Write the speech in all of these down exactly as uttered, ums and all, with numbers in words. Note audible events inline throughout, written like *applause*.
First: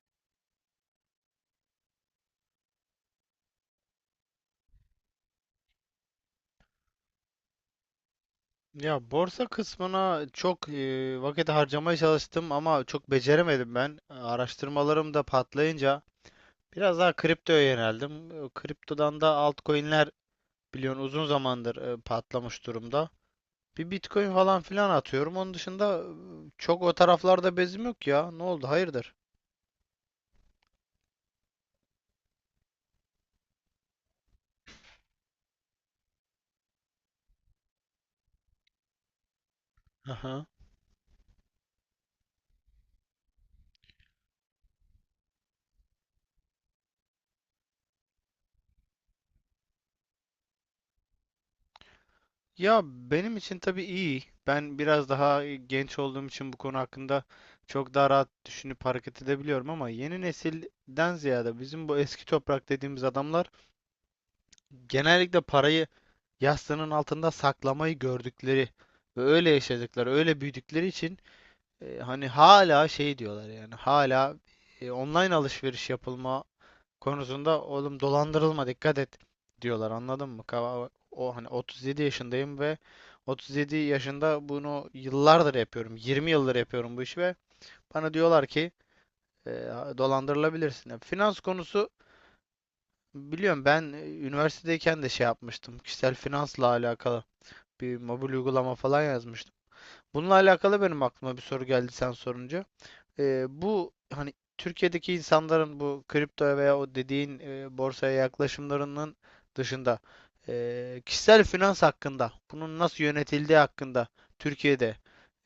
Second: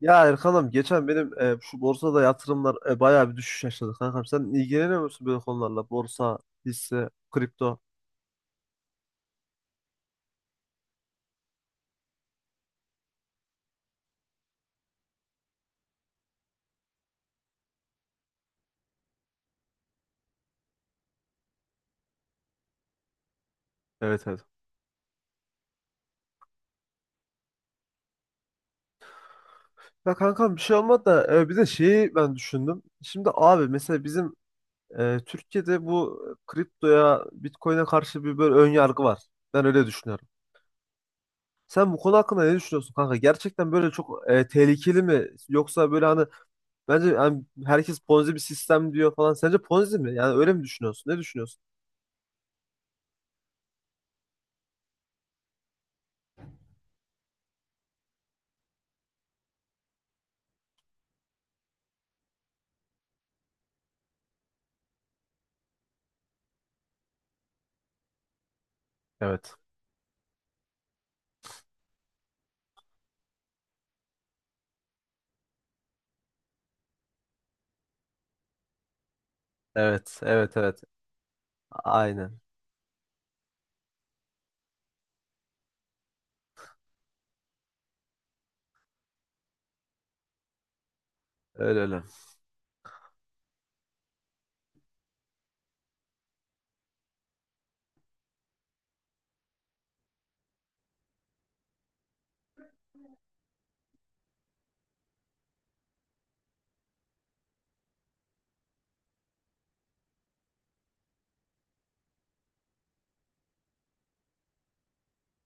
Ya Erkan'ım geçen benim e, şu borsada yatırımlar e, bayağı bir düşüş yaşadı kankam. Sen ilgileniyor musun böyle konularla? Borsa, hisse, kripto. Ya borsa kısmına çok e, vakit harcamaya çalıştım ama çok beceremedim ben. Araştırmalarım da patlayınca biraz daha kriptoya yöneldim. E, Kriptodan da altcoin'ler biliyorsun uzun zamandır e, patlamış durumda. Bir Evet, Bitcoin evet. falan filan atıyorum. Onun dışında e, çok o taraflarda bezim yok ya. Ne oldu? Hayırdır? Ya kankam bir şey olmadı da e, bir de şeyi ben düşündüm. Şimdi abi mesela bizim e, Türkiye'de bu kriptoya, Bitcoin'e karşı bir böyle ön yargı var. Ben öyle düşünüyorum. Sen bu konu hakkında ne düşünüyorsun kanka? Gerçekten böyle çok e, tehlikeli mi? Yoksa böyle hani bence hani herkes Ponzi bir sistem diyor falan. Sence Ponzi mi? Yani öyle mi düşünüyorsun? Ne düşünüyorsun? Ya benim için tabii iyi. Ben biraz daha e, genç olduğum için bu konu hakkında çok daha rahat düşünüp hareket edebiliyorum ama yeni nesilden ziyade bizim bu eski toprak dediğimiz adamlar genellikle parayı yastığının altında saklamayı gördükleri ve öyle Evet. yaşadıkları, öyle büyüdükleri için e, hani hala şey diyorlar, yani hala e, online alışveriş yapılma konusunda oğlum dolandırılma dikkat et diyorlar, Evet, anladın mı? evet, evet. Kava- O hani otuz yedi Aynen. yaşındayım ve otuz yedi yaşında bunu yıllardır yapıyorum. yirmi yıldır yapıyorum bu işi ve bana diyorlar ki e, dolandırılabilirsin. Ya, finans Öyle konusu öyle. biliyorum ben, e, üniversitedeyken de şey yapmıştım. Kişisel finansla alakalı bir mobil uygulama falan yazmıştım. Bununla alakalı benim aklıma bir soru geldi sen sorunca. E, bu hani Türkiye'deki insanların bu kripto veya o dediğin e, borsaya yaklaşımlarının dışında e, kişisel finans hakkında, bunun nasıl yönetildiği hakkında Türkiye'de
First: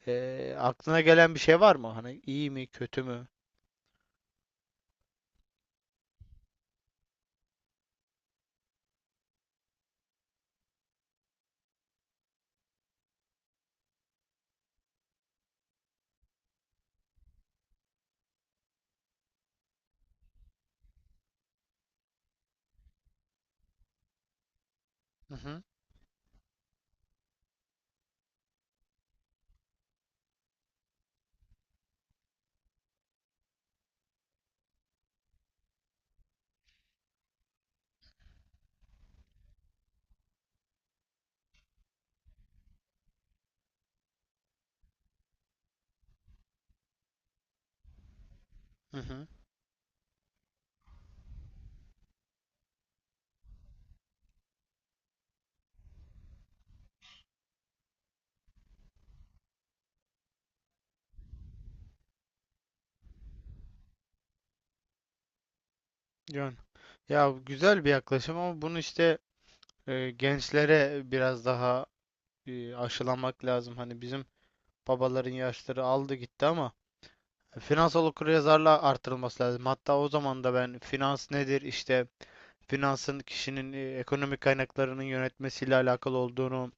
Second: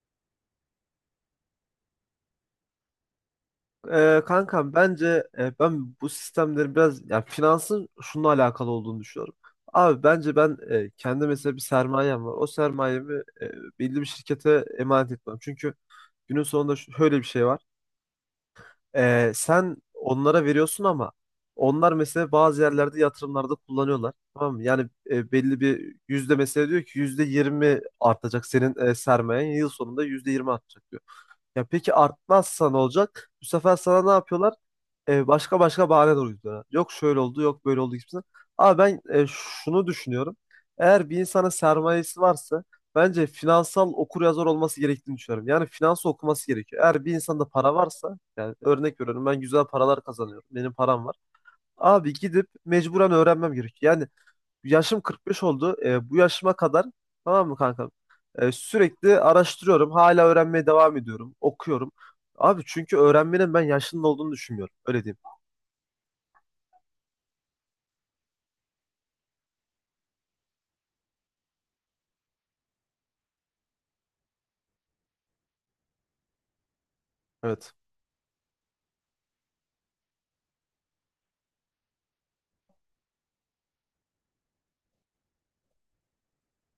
e, aklına gelen bir şey var mı? Hani iyi mi, kötü mü? Ee, kankam bence e, ben bu sistemleri biraz ya finansın şununla alakalı olduğunu düşünüyorum. Abi bence ben e, kendi mesela bir sermayem var. O sermayemi e, belli bir şirkete emanet etmem. Çünkü günün sonunda şöyle bir şey var. Ee, sen onlara veriyorsun ama onlar mesela bazı yerlerde yatırımlarda kullanıyorlar. Tamam mı? Yani e, Hı belli hı, bir yüzde mesela diyor ki yüzde yirmi artacak senin e, sermayen yıl sonunda yüzde yirmi artacak diyor. Ya peki artmazsa ne olacak? Bu sefer sana ne yapıyorlar? E, başka başka bahane de uyduruyorlar. Yok şöyle oldu, yok böyle oldu gibisinden. Ama ben e, şunu düşünüyorum. Eğer bir insana sermayesi varsa bence finansal okuryazar olması gerektiğini düşünüyorum. Yani finans okuması gerekiyor. Eğer bir insanda para varsa, yani örnek hı veriyorum hı. ben güzel paralar kazanıyorum. Benim param var. Abi gidip mecburen öğrenmem gerekiyor. Yani yaşım kırk beş oldu. E, bu yaşıma kadar tamam mı kankam? E, sürekli araştırıyorum. Hala öğrenmeye devam ediyorum. Okuyorum. Abi çünkü öğrenmenin ben yaşının olduğunu düşünmüyorum. Öyle diyeyim. Yani, ya güzel bir yaklaşım ama bunu işte e, gençlere biraz daha e, aşılamak lazım. Hani bizim babaların yaşları aldı gitti ama Evet. finansal okuryazarlığa artırılması lazım. Hatta o zaman da ben finans nedir işte finansın kişinin e, ekonomik kaynaklarının yönetmesiyle alakalı olduğunu,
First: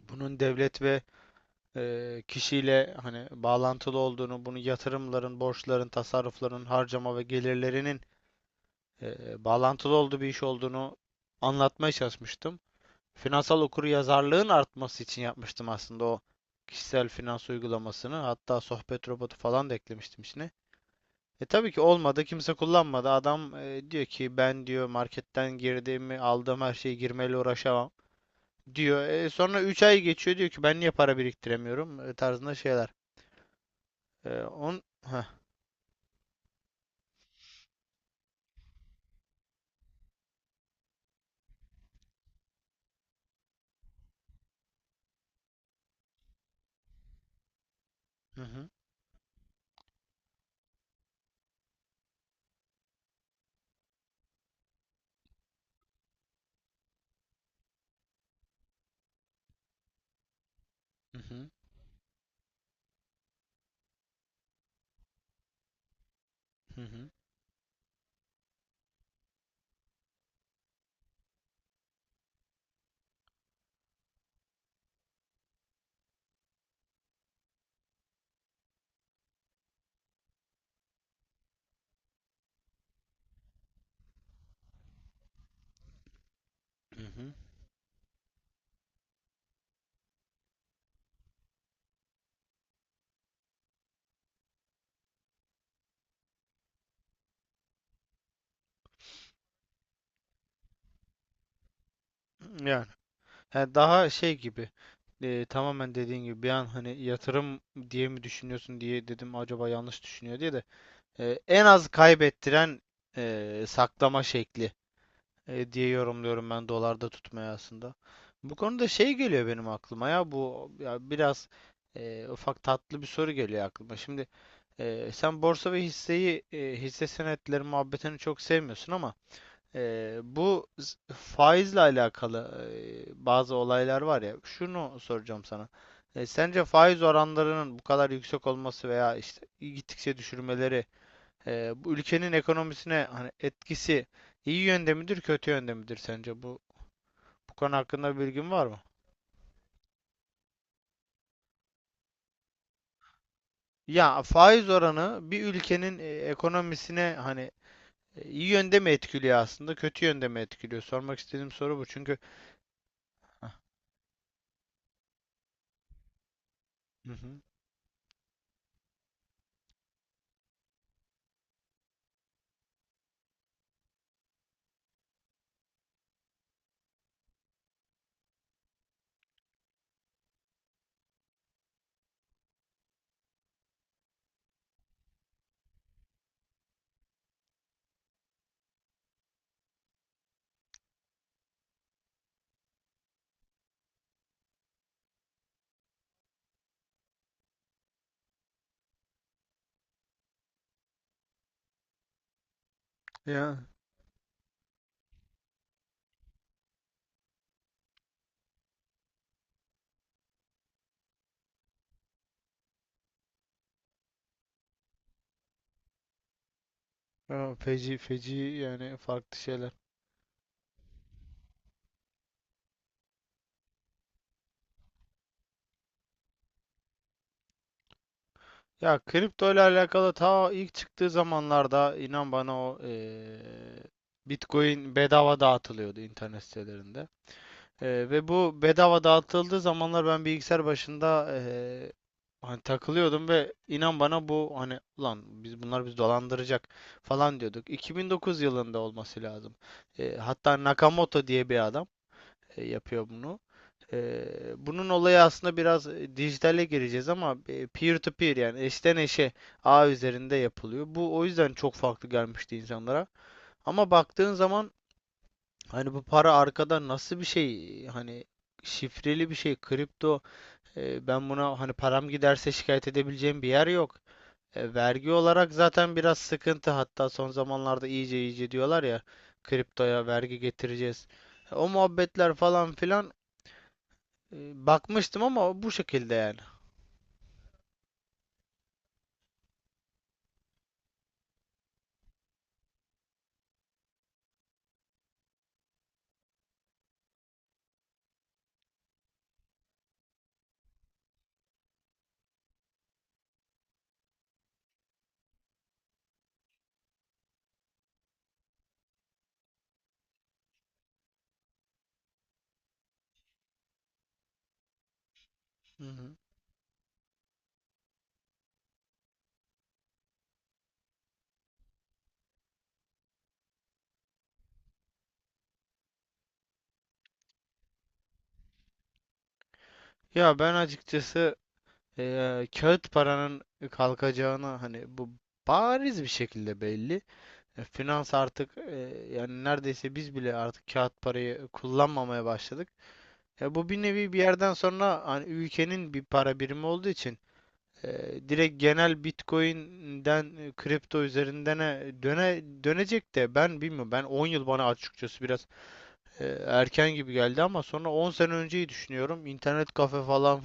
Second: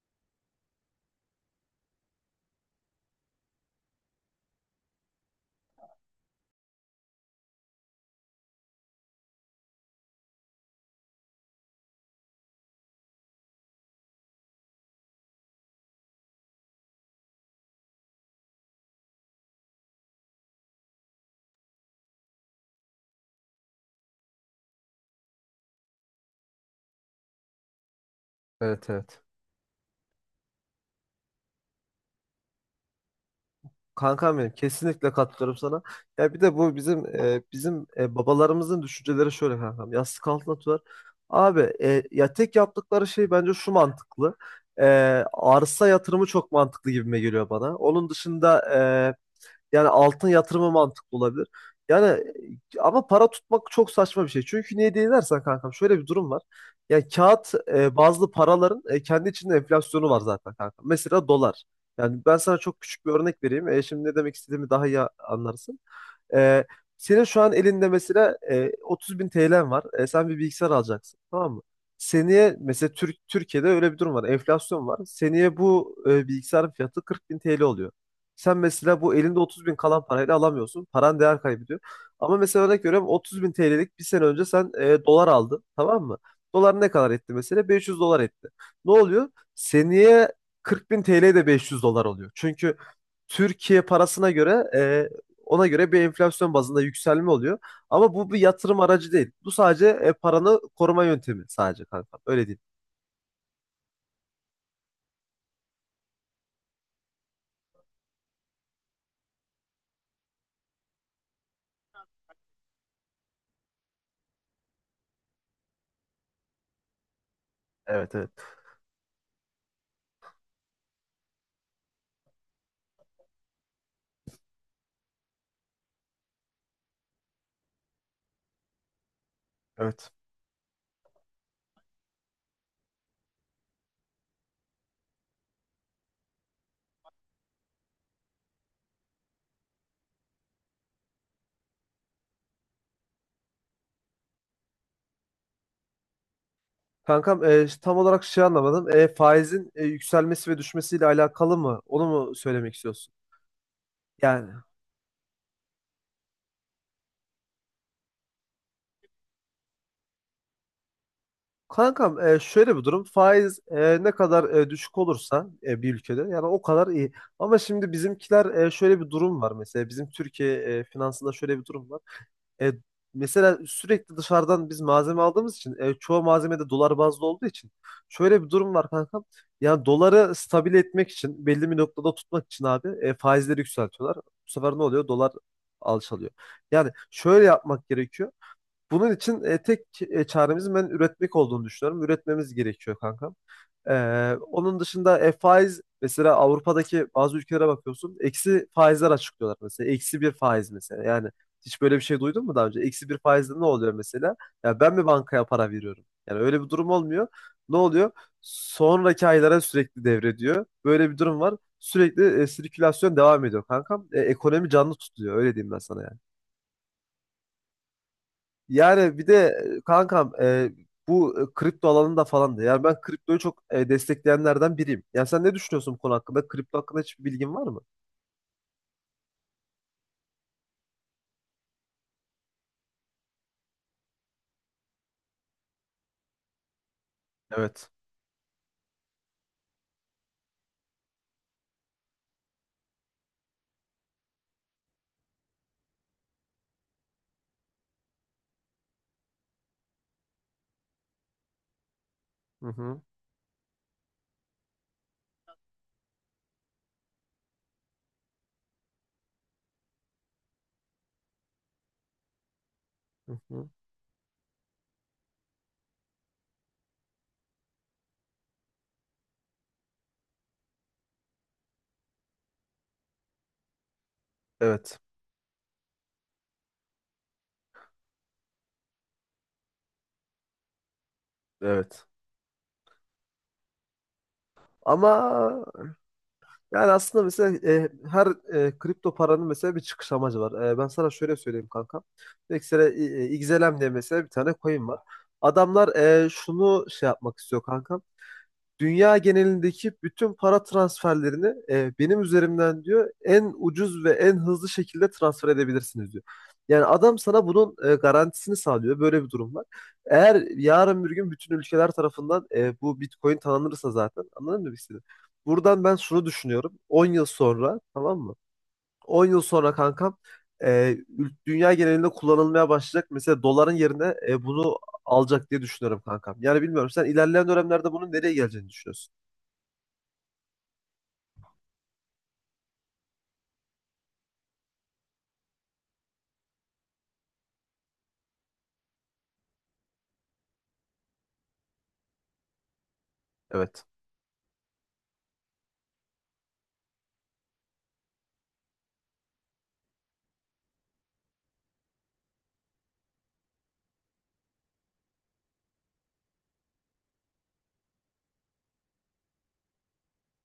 bunun devlet ve e, kişiyle hani bağlantılı olduğunu, bunu yatırımların, borçların, tasarrufların, harcama ve gelirlerinin e, bağlantılı olduğu bir iş olduğunu anlatmaya çalışmıştım. Finansal okuryazarlığın artması için yapmıştım aslında o kişisel finans uygulamasını. Hatta sohbet robotu falan da eklemiştim içine. E tabii ki olmadı. Kimse kullanmadı. Adam e, diyor ki ben diyor marketten girdiğimi aldığım her şeyi girmeyle uğraşamam Evet, diyor. evet. E, sonra üç ay geçiyor diyor ki ben niye para biriktiremiyorum e, tarzında şeyler. E, Kankam benim on kesinlikle Heh. katılıyorum sana. Ya bir de bu bizim e, bizim e, babalarımızın düşünceleri şöyle kankam. Yastık altına atıyorlar. Abi e, ya tek yaptıkları şey bence şu mantıklı. E, Arsa yatırımı çok mantıklı gibime geliyor bana. Onun Hı dışında hı. e, yani altın yatırımı mantıklı olabilir. Yani e, ama para tutmak çok saçma bir şey. Çünkü niye diye dersen kankam şöyle bir durum var. Yani kağıt e, bazlı paraların e, kendi içinde enflasyonu var zaten kankam. Hı Mesela hı. dolar. Yani ben sana çok küçük bir örnek vereyim. E, şimdi ne demek istediğimi daha iyi anlarsın. E, Hı hı. Senin şu an elinde mesela e, otuz bin T L'n var. E, sen bir bilgisayar alacaksın. Tamam mı? Seneye mesela Türk, Türkiye'de öyle bir durum var. Enflasyon var. Seneye bu e, bilgisayarın fiyatı kırk bin T L oluyor. Sen mesela bu elinde otuz bin kalan parayla alamıyorsun. Paran değer kaybediyor. Ama mesela örnek veriyorum otuz bin T L'lik bir sene önce sen e, dolar aldın. Tamam mı? Dolar ne Hı kadar etti hı. mesela? beş yüz dolar etti. Ne oluyor? Seneye kırk bin T L de beş yüz dolar oluyor. Çünkü Türkiye parasına göre e, ona göre bir enflasyon bazında yükselme oluyor. Ama bu bir yatırım aracı değil. Bu sadece e, paranı koruma yöntemi sadece kankam. Öyle değil. Yani he, daha şey gibi, e, tamamen dediğin gibi bir an hani yatırım diye mi düşünüyorsun diye dedim, acaba yanlış düşünüyor diye de. E, en az kaybettiren e, saklama şekli e, diye yorumluyorum ben dolarda tutmaya aslında. Evet, evet. Bu konuda şey geliyor benim aklıma, ya bu ya biraz e, ufak tatlı bir soru geliyor aklıma. Şimdi e, sen borsa ve hisseyi, e, hisse senetleri muhabbetini çok sevmiyorsun ama Evet. e, bu z- faizle alakalı e, bazı olaylar var ya. Şunu soracağım sana. E, sence faiz oranlarının bu kadar yüksek olması veya işte gittikçe düşürmeleri, ee, bu ülkenin ekonomisine hani etkisi iyi yönde midir, kötü yönde midir sence? Bu Kankam bu e, konu tam hakkında bir olarak şey bilgin var mı? anlamadım. E, faizin e, yükselmesi ve düşmesiyle alakalı mı? Onu mu söylemek istiyorsun? Ya Yani faiz oranı bir ülkenin e, ekonomisine hani e, iyi yönde mi etkiliyor aslında, kötü yönde mi etkiliyor? Sormak istediğim soru bu. Çünkü kankam e, şöyle bir durum. ah, Faiz e, ne kadar e, düşük olursa e, bir ülkede yani o kadar iyi. hı hı. Ama şimdi bizimkiler e, şöyle bir durum var mesela. Bizim Türkiye e, finansında şöyle bir durum var. E, Mesela sürekli dışarıdan biz malzeme aldığımız için e, çoğu malzeme de dolar bazlı olduğu için şöyle bir durum var kankam. Yani doları stabil etmek için belli bir noktada tutmak için abi e, faizleri yükseltiyorlar. Bu sefer ne oluyor? Dolar alçalıyor. Yani şöyle yapmak gerekiyor. Bunun için e, tek e, çaremizin ben üretmek olduğunu düşünüyorum. Üretmemiz gerekiyor kankam. Ee, onun dışında e, faiz mesela Avrupa'daki bazı ülkelere bakıyorsun, eksi faizler açıklıyorlar. Mesela eksi bir faiz mesela. Yani hiç böyle bir şey duydun mu daha önce? Eksi bir faizde ne Ya oluyor mesela? Ya ben mi bankaya para veriyorum? Yani öyle bir durum olmuyor. Ne oluyor? Sonraki aylara sürekli devrediyor. Böyle bir durum var. Sürekli e, sirkülasyon devam ediyor kankam. E, ekonomi canlı tutuluyor. Öyle diyeyim ben sana yani. ya feci feci, yani Yani bir de farklı şeyler. e, kankam e, bu e, kripto alanında falan da. Yani ben kriptoyu çok e, destekleyenlerden biriyim. Yani sen ne düşünüyorsun bu konu hakkında? Kripto hakkında hiçbir bilgin var mı? Ya kripto ile alakalı ta ilk çıktığı zamanlarda inan bana o eee, Bitcoin bedava dağıtılıyordu internet sitelerinde. Ee, Evet. ve bu bedava dağıtıldığı zamanlar ben bilgisayar başında ee, hani takılıyordum ve inan bana bu hani ulan biz bunlar bizi dolandıracak falan diyorduk. iki bin dokuz yılında olması lazım. Ee, hatta Nakamoto diye bir adam e, Hı hı. yapıyor bunu. Ee, bunun olayı aslında biraz e, dijitale gireceğiz ama e, peer to peer, yani eşten eşe ağ üzerinde yapılıyor. Bu o yüzden çok farklı gelmişti insanlara. Hı hı. Ama baktığın zaman hani bu para arkada nasıl bir şey? Hani şifreli bir şey. Kripto. E, ben buna hani param giderse şikayet edebileceğim bir yer yok. E, Evet. vergi olarak zaten biraz sıkıntı. Hatta son zamanlarda iyice iyice diyorlar ya kriptoya vergi getireceğiz. E, o Evet. muhabbetler falan filan e, Ama bakmıştım ama bu şekilde yani. yani aslında mesela e, her e, kripto paranın mesela bir çıkış amacı var. E, ben sana şöyle söyleyeyim kanka. Mesela e, e, X L M diye mesela bir tane coin var. Adamlar e, şunu şey yapmak istiyor kanka. Dünya genelindeki bütün para transferlerini e, benim üzerimden diyor en ucuz ve en hızlı şekilde transfer edebilirsiniz diyor. Yani adam sana bunun e, garantisini sağlıyor. Böyle bir durum var. Eğer yarın bir gün bütün ülkeler tarafından e, bu Bitcoin tanınırsa zaten anladın mı birisini? Buradan Hı ben hı. şunu düşünüyorum. on yıl sonra tamam mı? on yıl sonra kankam e, ül- dünya genelinde kullanılmaya başlayacak. Mesela doların yerine e, bunu alacak diye düşünüyorum kankam. Yani bilmiyorum sen ilerleyen dönemlerde bunun nereye geleceğini düşünüyorsun? Ya ben açıkçası e, kağıt paranın kalkacağına hani bu bariz bir şekilde belli. E, Finans artık, e, yani neredeyse biz bile artık kağıt parayı kullanmamaya başladık. E, bu bir Evet. nevi bir yerden sonra hani ülkenin bir para birimi olduğu için e, direkt genel Bitcoin'den e, kripto üzerindene döne dönecek de ben bilmiyorum. Ben on yıl bana açıkçası biraz e, erken gibi geldi ama sonra on sene önceyi düşünüyorum. İnternet kafe falan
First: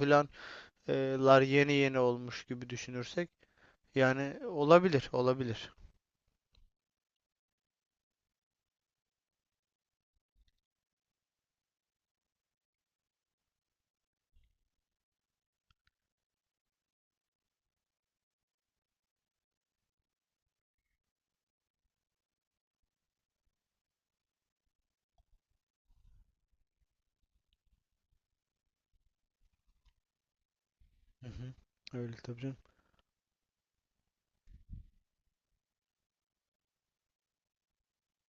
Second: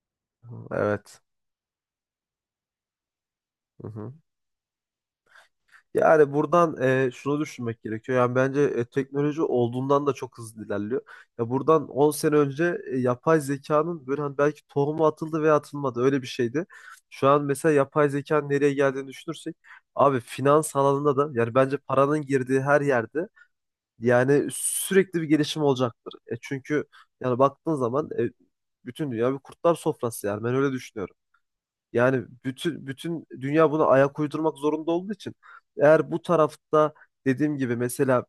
Evet. filanlar e, yeni yeni olmuş gibi düşünürsek Hı hı. yani olabilir, olabilir. Yani buradan e, şunu düşünmek gerekiyor. Yani bence e, teknoloji olduğundan da çok hızlı ilerliyor. Ya buradan on sene önce e, yapay zekanın böyle hani belki tohumu atıldı veya atılmadı öyle bir şeydi. Şu an mesela yapay zekanın nereye geldiğini düşünürsek abi finans alanında da yani bence paranın girdiği her yerde yani sürekli bir gelişim olacaktır. E, çünkü yani baktığın zaman e, bütün dünya bir kurtlar sofrası yani ben öyle düşünüyorum. Hı hı. Öyle Yani tabii canım. bütün bütün dünya buna ayak uydurmak zorunda olduğu için eğer bu tarafta dediğim gibi mesela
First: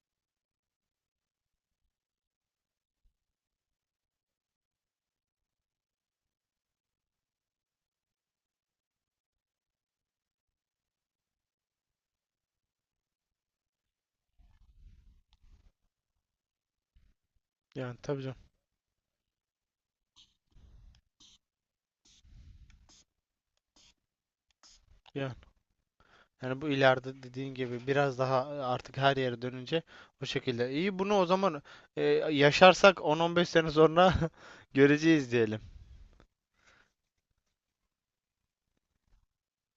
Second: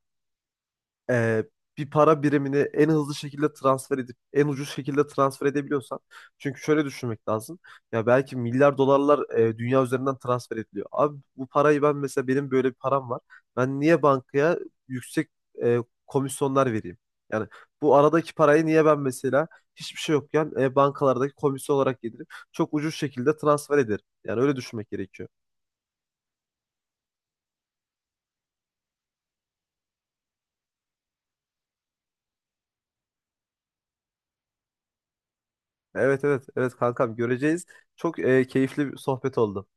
e, bir para birimini en hızlı şekilde transfer edip en ucuz şekilde transfer edebiliyorsan çünkü şöyle düşünmek lazım. Ya belki milyar dolarlar e, dünya üzerinden transfer ediliyor. Abi bu parayı ben mesela benim böyle bir param var. Ben niye bankaya yüksek e, komisyonlar vereyim? Yani bu Yani tabii aradaki canım. parayı niye ben mesela hiçbir şey yokken e, bankalardaki komisyon olarak yedirip çok ucuz şekilde transfer ederim. Yani öyle düşünmek gerekiyor. Yani yani bu ileride dediğin gibi biraz daha e, artık her yere dönünce o şekilde. İyi bunu o zaman e, yaşarsak on on beş sene sonra *laughs* göreceğiz diyelim. Evet, evet, evet kankam göreceğiz. Çok e, keyifli bir sohbet oldu.